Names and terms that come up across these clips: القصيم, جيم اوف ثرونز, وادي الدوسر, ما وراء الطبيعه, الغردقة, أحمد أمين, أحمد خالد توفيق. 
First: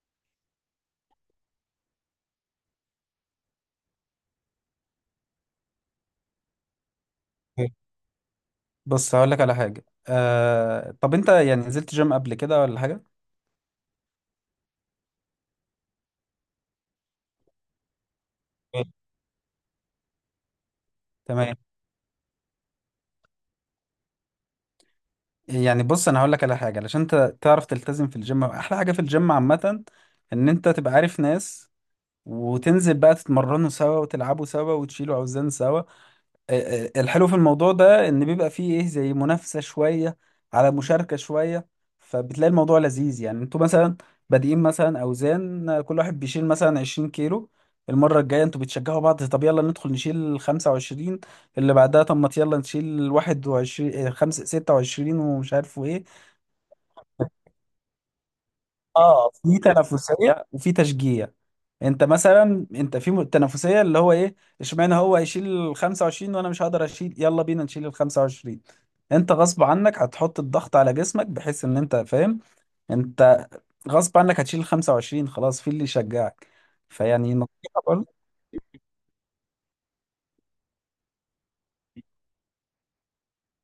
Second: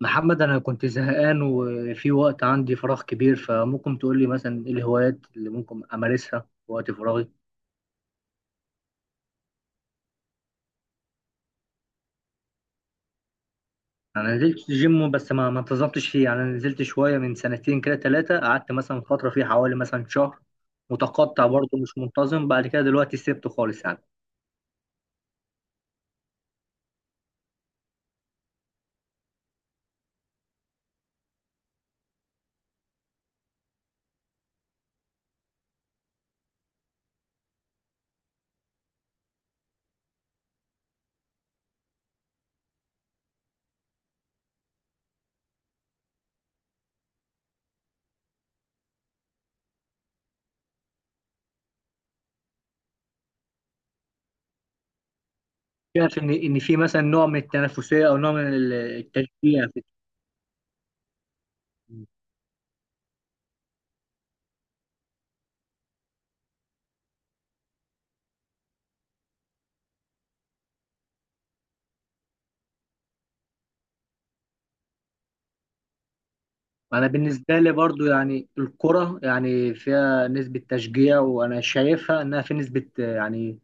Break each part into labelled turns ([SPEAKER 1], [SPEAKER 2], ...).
[SPEAKER 1] محمد، أنا كنت زهقان وفي وقت عندي فراغ كبير، فممكن تقول لي مثلا إيه الهوايات اللي ممكن أمارسها في وقت فراغي؟
[SPEAKER 2] بص، هقول لك على حاجة. طب انت يعني نزلت جيم قبل كده ولا حاجة؟
[SPEAKER 1] أنا نزلت جيم بس ما انتظمتش فيه. يعني أنا نزلت شوية من سنتين كده ثلاثة، قعدت
[SPEAKER 2] أيوة.
[SPEAKER 1] مثلا فترة فيه حوالي مثلا شهر متقطع
[SPEAKER 2] تمام.
[SPEAKER 1] برضه، مش منتظم. بعد كده دلوقتي سبته خالص يعني.
[SPEAKER 2] يعني بص، انا هقول لك على حاجه علشان انت تعرف تلتزم في الجيم. احلى حاجه في الجيم عامه ان انت تبقى عارف ناس، وتنزل بقى تتمرنوا سوا وتلعبوا سوا وتشيلوا اوزان سوا. الحلو في الموضوع ده ان بيبقى فيه ايه زي منافسة شوية، على مشاركة شوية. فبتلاقي الموضوع لذيذ. يعني انتوا مثلا بادئين مثلا اوزان، كل واحد بيشيل مثلا 20 كيلو. المرة الجاية انتوا بتشجعوا بعض، طب يلا ندخل نشيل 25. اللي بعدها طب ما يلا نشيل 21 خمسة 26 ومش عارف ايه.
[SPEAKER 1] شايف إن في مثلا نوع من التنافسية أو نوع من
[SPEAKER 2] اه، في
[SPEAKER 1] التشجيع في.
[SPEAKER 2] تنافسية وفي تشجيع. انت مثلا تنافسيه اللي هو ايه اشمعنى هو هيشيل ال 25 وانا مش هقدر اشيل، يلا بينا نشيل ال 25. انت غصب عنك هتحط الضغط على جسمك، بحيث ان انت فاهم. انت غصب عنك هتشيل ال 25، خلاص في اللي يشجعك.
[SPEAKER 1] انا
[SPEAKER 2] فيعني
[SPEAKER 1] بالنسبه لي
[SPEAKER 2] نصيحه
[SPEAKER 1] برضو
[SPEAKER 2] برضه.
[SPEAKER 1] يعني الكره يعني فيها نسبه تشجيع، وانا شايفها انها في نسبه، يعني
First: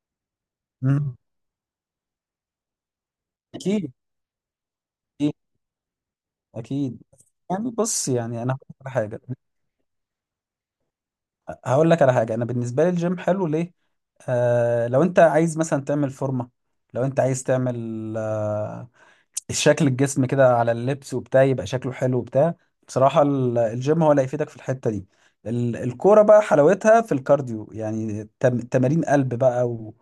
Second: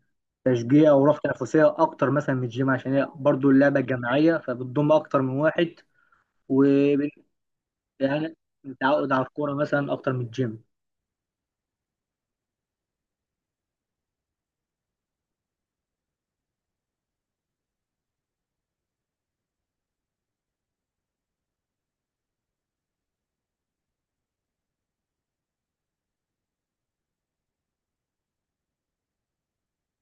[SPEAKER 1] تشجيع
[SPEAKER 2] مم.
[SPEAKER 1] وروح تنافسيه اكتر مثلا من الجيم، عشان هي برضو اللعبه
[SPEAKER 2] اكيد،
[SPEAKER 1] الجماعيه فبتضم اكتر
[SPEAKER 2] اكيد،
[SPEAKER 1] من واحد. و
[SPEAKER 2] اكيد. يعني بص
[SPEAKER 1] يعني
[SPEAKER 2] يعني انا هقول لك على
[SPEAKER 1] متعود
[SPEAKER 2] حاجه.
[SPEAKER 1] على الكوره مثلا اكتر من الجيم.
[SPEAKER 2] انا بالنسبه لي الجيم حلو ليه. لو انت عايز مثلا تعمل فورمه، لو انت عايز تعمل آه، شكل الجسم كده على اللبس وبتاع، يبقى شكله حلو وبتاع. بصراحة الجيم هو اللي هيفيدك في الحتة دي. الكورة بقى حلاوتها في الكارديو. يعني تمارين قلب بقى، و...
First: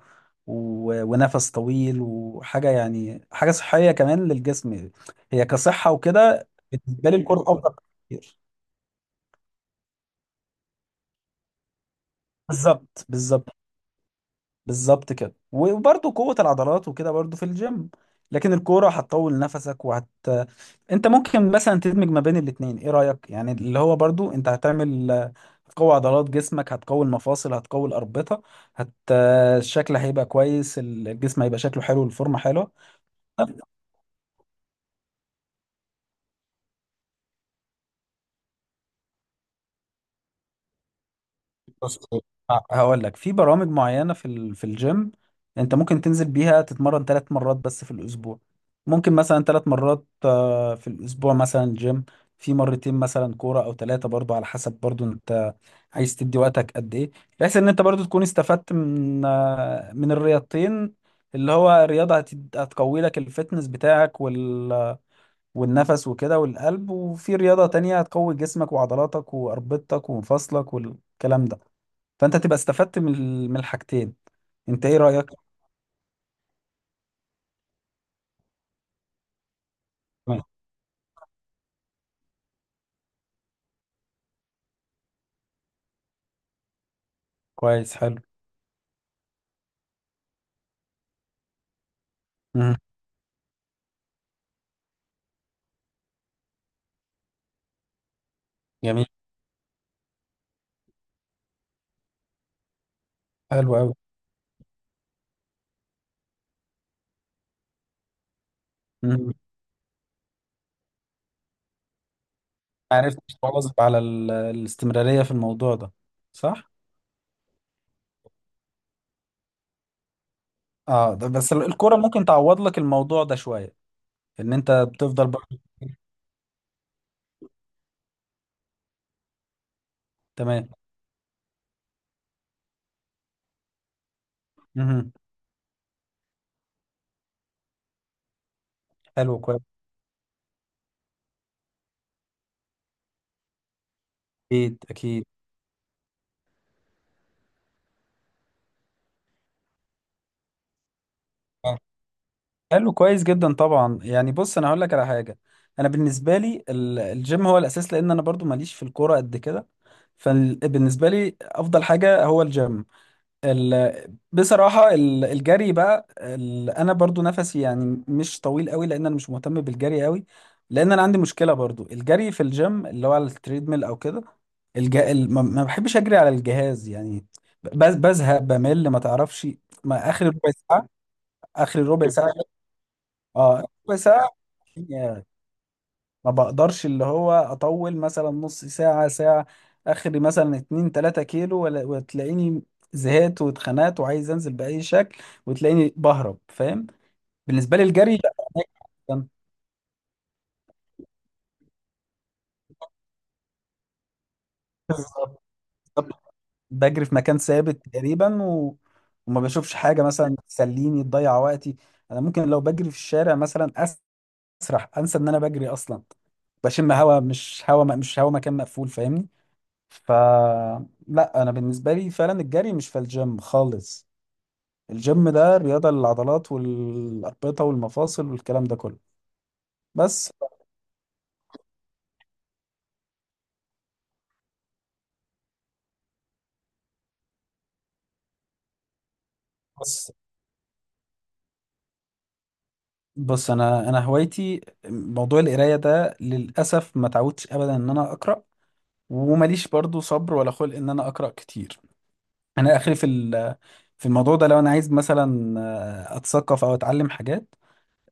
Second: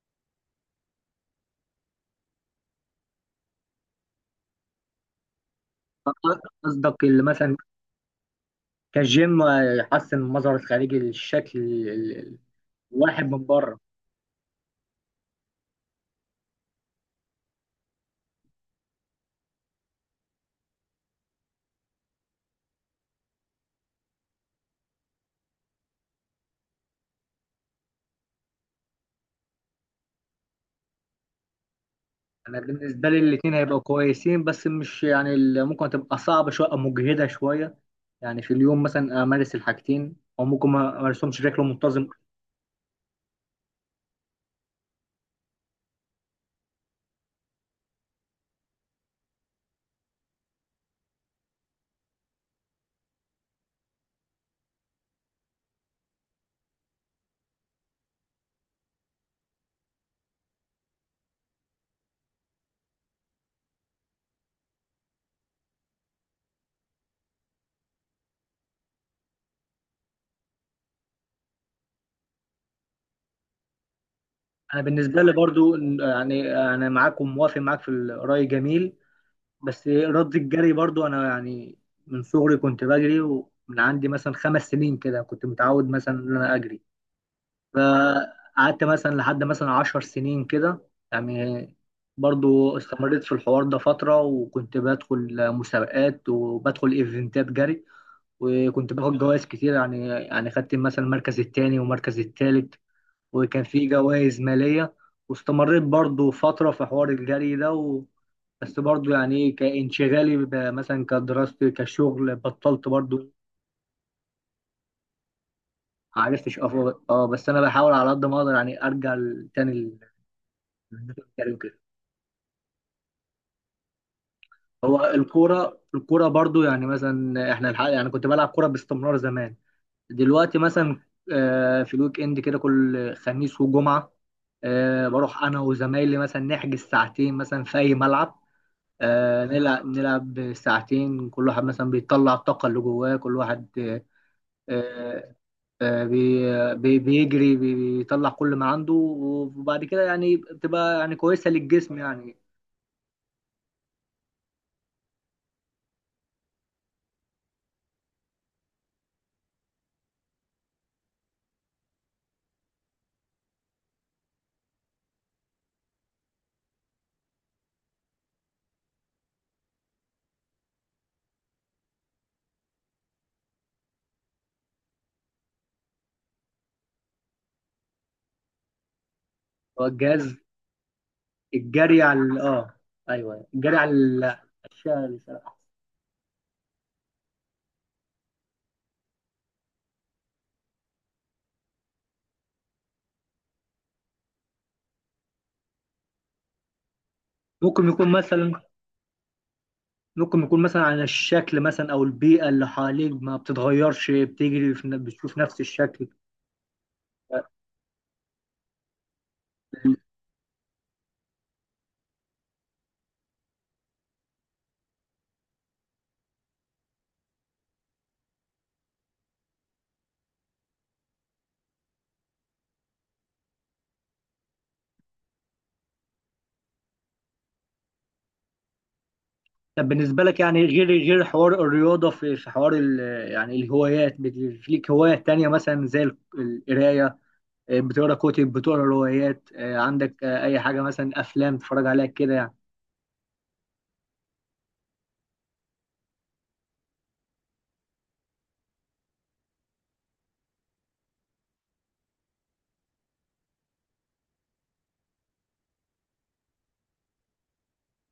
[SPEAKER 2] و... ونفس طويل وحاجة، يعني حاجة صحية كمان للجسم. هي كصحة وكده
[SPEAKER 1] قصدك
[SPEAKER 2] بالنسبة لي
[SPEAKER 1] اللي
[SPEAKER 2] الكورة
[SPEAKER 1] مثلا
[SPEAKER 2] أفضل كتير.
[SPEAKER 1] كجيم يحسن المظهر الخارجي للشكل ال-
[SPEAKER 2] بالظبط،
[SPEAKER 1] الواحد من
[SPEAKER 2] بالظبط.
[SPEAKER 1] بره.
[SPEAKER 2] بالظبط كده، وبرضه قوة العضلات وكده برضه في الجيم. لكن الكورة هتطول نفسك انت ممكن مثلا تدمج ما بين الاتنين، ايه رأيك؟ يعني اللي هو برضو انت هتعمل، هتقوي عضلات جسمك، هتقوي المفاصل، هتقوي الأربطة هت الشكل هيبقى كويس، الجسم هيبقى شكله حلو، الفورمة
[SPEAKER 1] انا
[SPEAKER 2] حلوة.
[SPEAKER 1] بالنسبه لي الاثنين هيبقوا كويسين، بس مش يعني ممكن تبقى صعبه شويه او مجهده شويه. يعني في اليوم مثلا امارس الحاجتين او ممكن ما امارسهمش بشكل
[SPEAKER 2] بص،
[SPEAKER 1] منتظم.
[SPEAKER 2] هقول لك في برامج معينة في في الجيم. انت ممكن تنزل بيها تتمرن ثلاث مرات بس في الاسبوع. ممكن مثلا ثلاث مرات في الاسبوع مثلا جيم، في مرتين مثلا كورة او ثلاثة، برضو على حسب برضو انت عايز تدي وقتك قد ايه. بحيث ان انت برضو تكون استفدت من الرياضتين. اللي هو رياضة هتقوي لك الفتنس بتاعك والنفس وكده والقلب، وفي رياضة تانية هتقوي جسمك وعضلاتك وأربطتك ومفاصلك والكلام ده. فانت تبقى استفدت من من الحاجتين.
[SPEAKER 1] انا
[SPEAKER 2] انت ايه
[SPEAKER 1] بالنسبه
[SPEAKER 2] رأيك؟
[SPEAKER 1] لي برضو، يعني انا معاك وموافق معاك في الراي، جميل. بس رد
[SPEAKER 2] تمام.
[SPEAKER 1] الجري برضو، انا يعني من صغري كنت بجري، ومن عندي مثلا 5 سنين كده كنت متعود مثلا ان انا اجري.
[SPEAKER 2] كويس، حلو.
[SPEAKER 1] فقعدت مثلا لحد مثلا 10 سنين كده يعني،
[SPEAKER 2] مم.
[SPEAKER 1] برضو استمريت في الحوار ده فترة، وكنت بدخل مسابقات وبدخل ايفنتات جري، وكنت
[SPEAKER 2] جميل.
[SPEAKER 1] باخد جوائز كتير، يعني خدت مثلا المركز التاني والمركز التالت، وكان
[SPEAKER 2] حلو
[SPEAKER 1] في
[SPEAKER 2] قوي.
[SPEAKER 1] جوائز مالية. واستمريت برضو فترة في حوار الجري ده بس برضو، يعني ايه، كانشغالي مثلا كدراستي كشغل بطلت
[SPEAKER 2] عرفت
[SPEAKER 1] برضو.
[SPEAKER 2] تواظب على الاستمرارية في الموضوع ده؟
[SPEAKER 1] معرفتش،
[SPEAKER 2] صح.
[SPEAKER 1] بس انا بحاول على قد ما اقدر يعني ارجع تاني.
[SPEAKER 2] اه، ده بس
[SPEAKER 1] بنتكلم كده.
[SPEAKER 2] الكرة ممكن تعوض لك الموضوع ده شوية، ان انت
[SPEAKER 1] هو
[SPEAKER 2] بتفضل برضه.
[SPEAKER 1] الكوره الكوره برضو يعني، مثلا احنا الحق، يعني كنت بلعب كوره باستمرار زمان. دلوقتي
[SPEAKER 2] تمام.
[SPEAKER 1] مثلا في الويك اند كده كل خميس وجمعه،
[SPEAKER 2] مم.
[SPEAKER 1] بروح انا وزمايلي مثلا نحجز ساعتين مثلا في اي ملعب،
[SPEAKER 2] حلو، كويس.
[SPEAKER 1] نلعب نلعب ساعتين. كل واحد مثلا بيطلع الطاقه اللي جواه، كل واحد
[SPEAKER 2] اكيد، اكيد.
[SPEAKER 1] آه، بيجري بيطلع كل ما عنده، وبعد كده يعني بتبقى يعني كويسه
[SPEAKER 2] آه.
[SPEAKER 1] للجسم يعني.
[SPEAKER 2] حلو كويس جدا طبعا. يعني بص، انا هقول لك على حاجة. انا بالنسبة لي الجيم هو الاساس، لان انا برضو ماليش في الكورة قد كده. فبالنسبة لي افضل حاجة هو الجيم. ال... بصراحة الجري بقى أنا برضو نفسي يعني مش طويل قوي، لأن أنا مش مهتم بالجري قوي. لأن أنا عندي مشكلة برضو الجري في الجيم اللي هو على التريدميل أو كده. ما بحبش أجري على الجهاز يعني. بزهق، بمل، ما تعرفش.
[SPEAKER 1] هو
[SPEAKER 2] ما آخر
[SPEAKER 1] الجهاز،
[SPEAKER 2] ربع ساعة. آخر
[SPEAKER 1] الجري
[SPEAKER 2] ربع
[SPEAKER 1] على
[SPEAKER 2] ساعة.
[SPEAKER 1] اه، ايوه،
[SPEAKER 2] آه،
[SPEAKER 1] الجري على
[SPEAKER 2] ربع ساعة.
[SPEAKER 1] الشارع.
[SPEAKER 2] ما بقدرش اللي هو اطول مثلا نص ساعة، ساعة. اخري مثلا اتنين تلاتة كيلو ولا، وتلاقيني زهقت واتخنقت وعايز انزل بأي شكل، وتلاقيني بهرب، فاهم؟ بالنسبة لي
[SPEAKER 1] ممكن يكون
[SPEAKER 2] الجري لا.
[SPEAKER 1] مثلا
[SPEAKER 2] أنا
[SPEAKER 1] ممكن يكون مثلا عن الشكل مثلا او البيئه اللي حواليك ما بتتغيرش، بتجري في بتشوف
[SPEAKER 2] بالظبط
[SPEAKER 1] نفس الشكل.
[SPEAKER 2] بجري في مكان ثابت تقريبا، وما بشوفش حاجة مثلا تسليني، تضيع وقتي. انا ممكن لو بجري في الشارع مثلا اسرح، انسى ان انا بجري اصلا. بشم هوا، مش هوا مكان مقفول، فاهمني؟ ف لا، انا بالنسبه لي فعلا الجري مش في الجيم خالص. الجيم ده رياضه للعضلات والاربطه والمفاصل والكلام ده كله.
[SPEAKER 1] طب بالنسبه
[SPEAKER 2] بس
[SPEAKER 1] لك يعني، غير حوار الرياضه، في حوار يعني الهوايات في ليك هوايات تانية مثلا زي القرايه؟ بتقرا كتب، بتقرا روايات،
[SPEAKER 2] بص،
[SPEAKER 1] عندك اي حاجه مثلا، افلام تتفرج عليها كده يعني؟
[SPEAKER 2] بص، انا هوايتي موضوع القرايه ده، للاسف ما تعودتش ابدا ان انا اقرا. ومليش برضو صبر ولا خلق ان انا اقرا كتير. انا اخري في في الموضوع ده، لو انا عايز مثلا اتثقف او اتعلم حاجات،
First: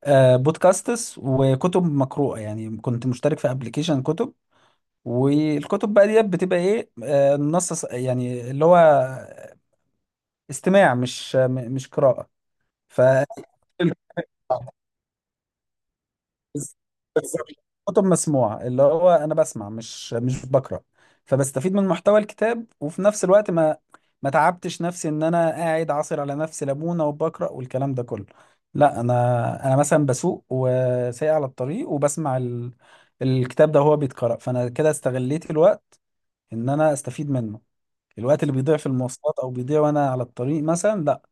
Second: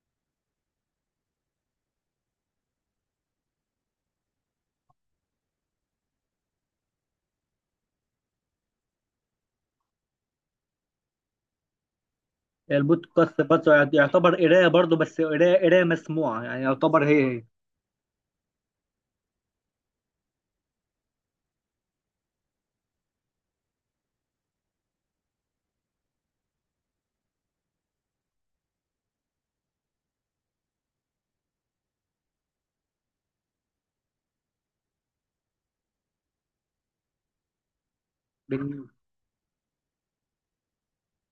[SPEAKER 2] بودكاستس وكتب مقروءه. يعني كنت مشترك في ابلكيشن كتب، والكتب بقى ديت بتبقى ايه النص يعني اللي هو استماع، مش قراءة. ف
[SPEAKER 1] البودكاست برضه يعتبر قرايه برضه، بس قرايه قرايه مسموعه، يعني يعتبر هي هي.
[SPEAKER 2] بالظبط. كتب مسموعة، اللي هو انا بسمع، مش بقرأ. فبستفيد من محتوى الكتاب، وفي نفس الوقت ما تعبتش نفسي ان انا قاعد عاصر على نفسي ليمونة وبقرأ والكلام ده كله. لا، انا مثلا بسوق وسايق على الطريق، وبسمع الكتاب ده وهو بيتقرأ. فانا كده استغليت الوقت ان انا استفيد منه. الوقت اللي بيضيع
[SPEAKER 1] بن...
[SPEAKER 2] في المواصلات، او بيضيع وانا على الطريق مثلا، لا،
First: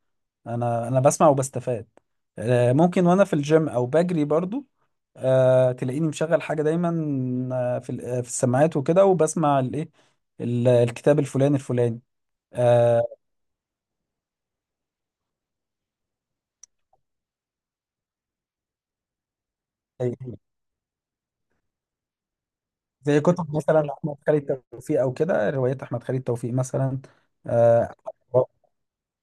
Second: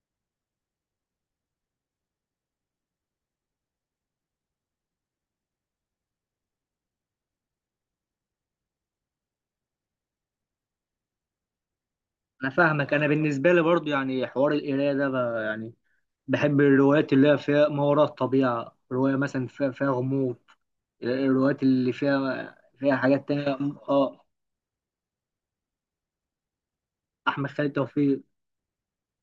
[SPEAKER 2] انا بسمع وبستفاد. ممكن وانا في الجيم او بجري برضو، تلاقيني مشغل حاجة دايما في في السماعات وكده، وبسمع الايه، الكتاب الفلاني الفلاني.
[SPEAKER 1] انا فاهمك.
[SPEAKER 2] آه،
[SPEAKER 1] انا بالنسبه لي برضو يعني حوار القرايه ده يعني بحب الروايات اللي هي فيها ما وراء الطبيعه، روايه مثلا فيها غموض،
[SPEAKER 2] زي
[SPEAKER 1] الروايات اللي فيها
[SPEAKER 2] زي
[SPEAKER 1] حاجات تانية.
[SPEAKER 2] كتب مثلا احمد
[SPEAKER 1] اه،
[SPEAKER 2] خالد توفيق او كده، روايات احمد خالد توفيق مثلا.
[SPEAKER 1] احمد خالد
[SPEAKER 2] آه،
[SPEAKER 1] توفيق.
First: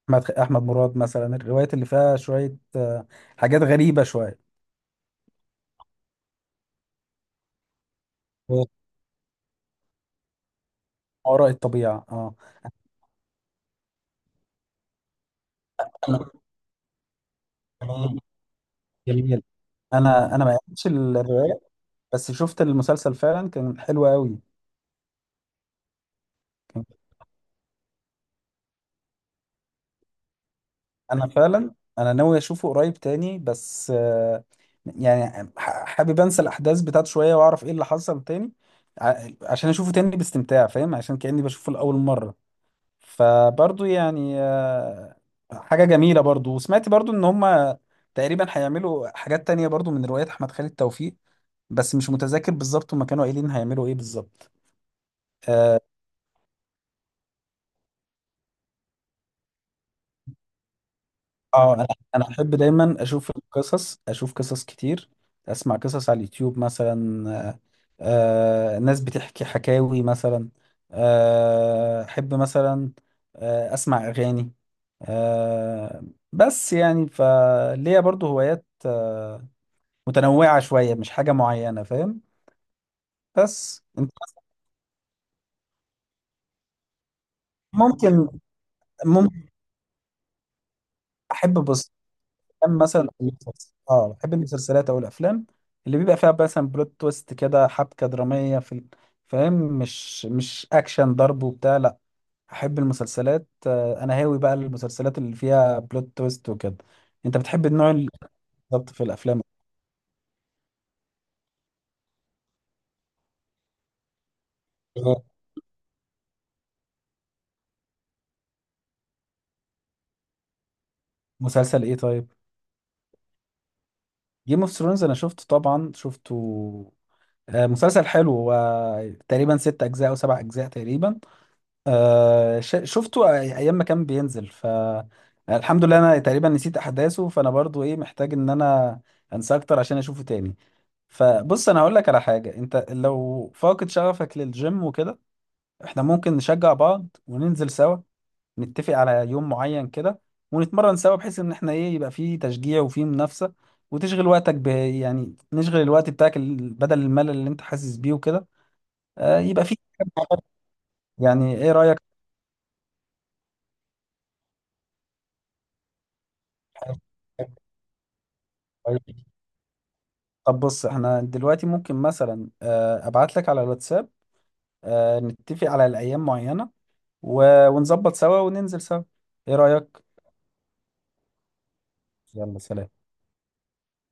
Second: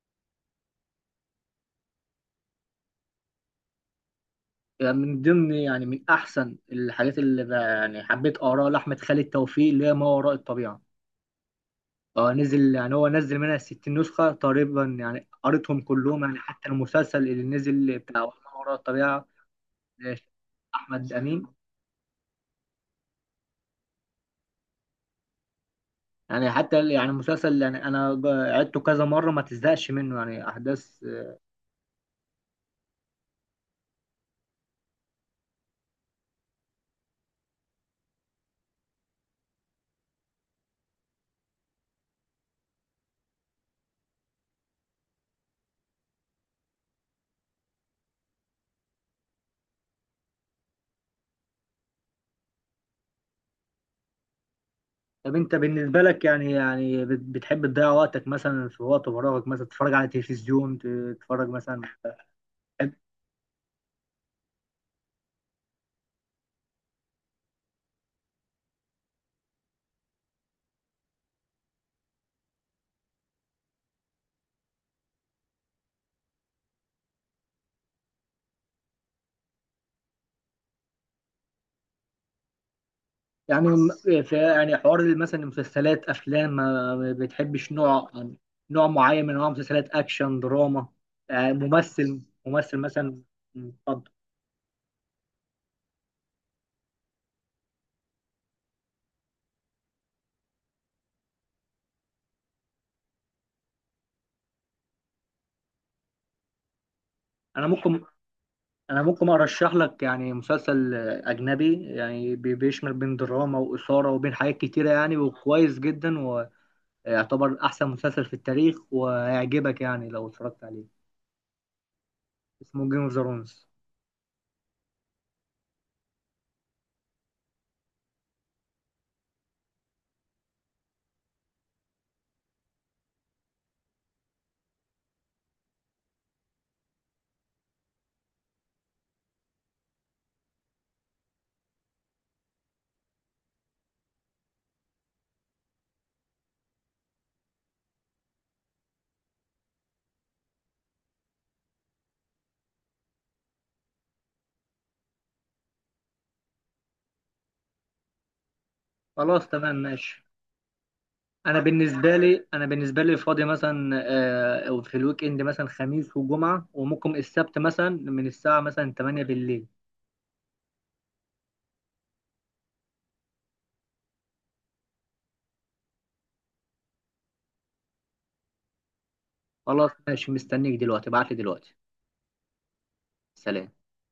[SPEAKER 2] احمد مراد مثلا، الروايات اللي فيها شوية، حاجات غريبة شوية.
[SPEAKER 1] يعني من ضمن يعني من احسن الحاجات اللي يعني حبيت
[SPEAKER 2] ما
[SPEAKER 1] اقراها لاحمد خالد توفيق اللي هي ما وراء الطبيعه.
[SPEAKER 2] وراء الطبيعة،
[SPEAKER 1] اه،
[SPEAKER 2] اه.
[SPEAKER 1] نزل يعني هو نزل منها 60 نسخه تقريبا، يعني قريتهم كلهم. يعني حتى المسلسل اللي نزل بتاع ما وراء الطبيعه،
[SPEAKER 2] جميل.
[SPEAKER 1] آه،
[SPEAKER 2] انا ما قريتش
[SPEAKER 1] احمد امين.
[SPEAKER 2] الروايه، بس شفت المسلسل فعلا كان حلو قوي.
[SPEAKER 1] يعني
[SPEAKER 2] كان
[SPEAKER 1] حتى يعني المسلسل، يعني انا عدته كذا مره ما تزهقش منه، يعني احداث.
[SPEAKER 2] انا فعلا ناوي اشوفه قريب تاني، بس يعني حابب انسى الاحداث بتاعته شويه واعرف ايه اللي حصل تاني، عشان اشوفه تاني باستمتاع، فاهم؟ عشان كاني بشوفه لاول مره. فبرضو يعني حاجه جميله برضو. وسمعت برضو ان هم تقريبا هيعملوا حاجات تانية برضو من روايات احمد خالد توفيق، بس مش متذكر بالظبط هما كانوا قايلين هيعملوا ايه بالظبط.
[SPEAKER 1] طب انت
[SPEAKER 2] آه،
[SPEAKER 1] بالنسبه لك بتحب تضيع وقتك مثلا في وقت فراغك؟ مثلا تتفرج على التلفزيون، تتفرج
[SPEAKER 2] اه،
[SPEAKER 1] مثلا
[SPEAKER 2] انا احب دايما اشوف القصص، اشوف قصص كتير، اسمع قصص على اليوتيوب مثلا. ناس بتحكي حكاوي مثلا. احب مثلا اسمع اغاني. آه بس يعني فليا برضو هوايات متنوعة شوية، مش حاجة معينة، فاهم؟
[SPEAKER 1] يعني
[SPEAKER 2] بس انت.
[SPEAKER 1] في يعني حوار مثلا المسلسلات افلام؟ ما بتحبش نوع
[SPEAKER 2] ممكن،
[SPEAKER 1] يعني، نوع معين من انواع
[SPEAKER 2] ممكن.
[SPEAKER 1] المسلسلات، اكشن، دراما، يعني
[SPEAKER 2] احب. بص،
[SPEAKER 1] ممثل ممثل
[SPEAKER 2] افلام مثلا
[SPEAKER 1] مثلا؟
[SPEAKER 2] أو
[SPEAKER 1] اتفضل.
[SPEAKER 2] بحب المسلسلات او الافلام، اللي بيبقى فيها مثلا بلوت تويست كده، حبكه دراميه في فاهم؟ مش اكشن ضرب وبتاع، لا. احب المسلسلات. انا هاوي بقى المسلسلات اللي فيها بلوت تويست وكده. انت بتحب
[SPEAKER 1] انا
[SPEAKER 2] النوع
[SPEAKER 1] ممكن
[SPEAKER 2] اللي بالظبط في
[SPEAKER 1] انا ممكن
[SPEAKER 2] الافلام.
[SPEAKER 1] ارشح لك يعني مسلسل اجنبي، يعني بيشمل بين دراما واثاره وبين حاجات كتيره يعني، وكويس جدا، ويعتبر احسن مسلسل في التاريخ، وهيعجبك يعني لو اتفرجت عليه.
[SPEAKER 2] مسلسل ايه طيب؟
[SPEAKER 1] اسمه جيم اوف ثرونز.
[SPEAKER 2] جيم اوف ثرونز، انا شفته طبعا، شفته. مسلسل حلو هو، تقريبا ست اجزاء او سبع اجزاء تقريبا. شفته ايام ما كان بينزل. الحمد لله انا تقريبا نسيت احداثه. فانا برضو ايه محتاج ان انا انساه اكتر عشان اشوفه تاني. فبص، انا هقول لك على حاجه، انت لو فاقد شغفك للجيم وكده، احنا ممكن نشجع بعض وننزل سوا، نتفق على يوم معين كده، ونتمرن سوا، بحيث ان احنا ايه يبقى فيه تشجيع وفيه منافسه. وتشغل وقتك ب، يعني نشغل الوقت بتاعك بدل الملل اللي انت حاسس بيه وكده.
[SPEAKER 1] خلاص
[SPEAKER 2] يبقى
[SPEAKER 1] تمام،
[SPEAKER 2] فيه.
[SPEAKER 1] ماشي.
[SPEAKER 2] يعني
[SPEAKER 1] انا
[SPEAKER 2] ايه رايك؟
[SPEAKER 1] بالنسبه لي انا بالنسبه لي فاضي مثلا في الويك اند مثلا خميس وجمعه وممكن السبت، مثلا من الساعه مثلا 8
[SPEAKER 2] طيب.
[SPEAKER 1] بالليل.
[SPEAKER 2] طب بص، احنا دلوقتي ممكن مثلا ابعت لك على الواتساب، نتفق على الايام معينة، ونظبط سوا وننزل سوا، ايه
[SPEAKER 1] خلاص
[SPEAKER 2] رأيك؟
[SPEAKER 1] ماشي، مستنيك دلوقتي، ابعت لي دلوقتي.
[SPEAKER 2] يلا، سلام.
[SPEAKER 1] سلام.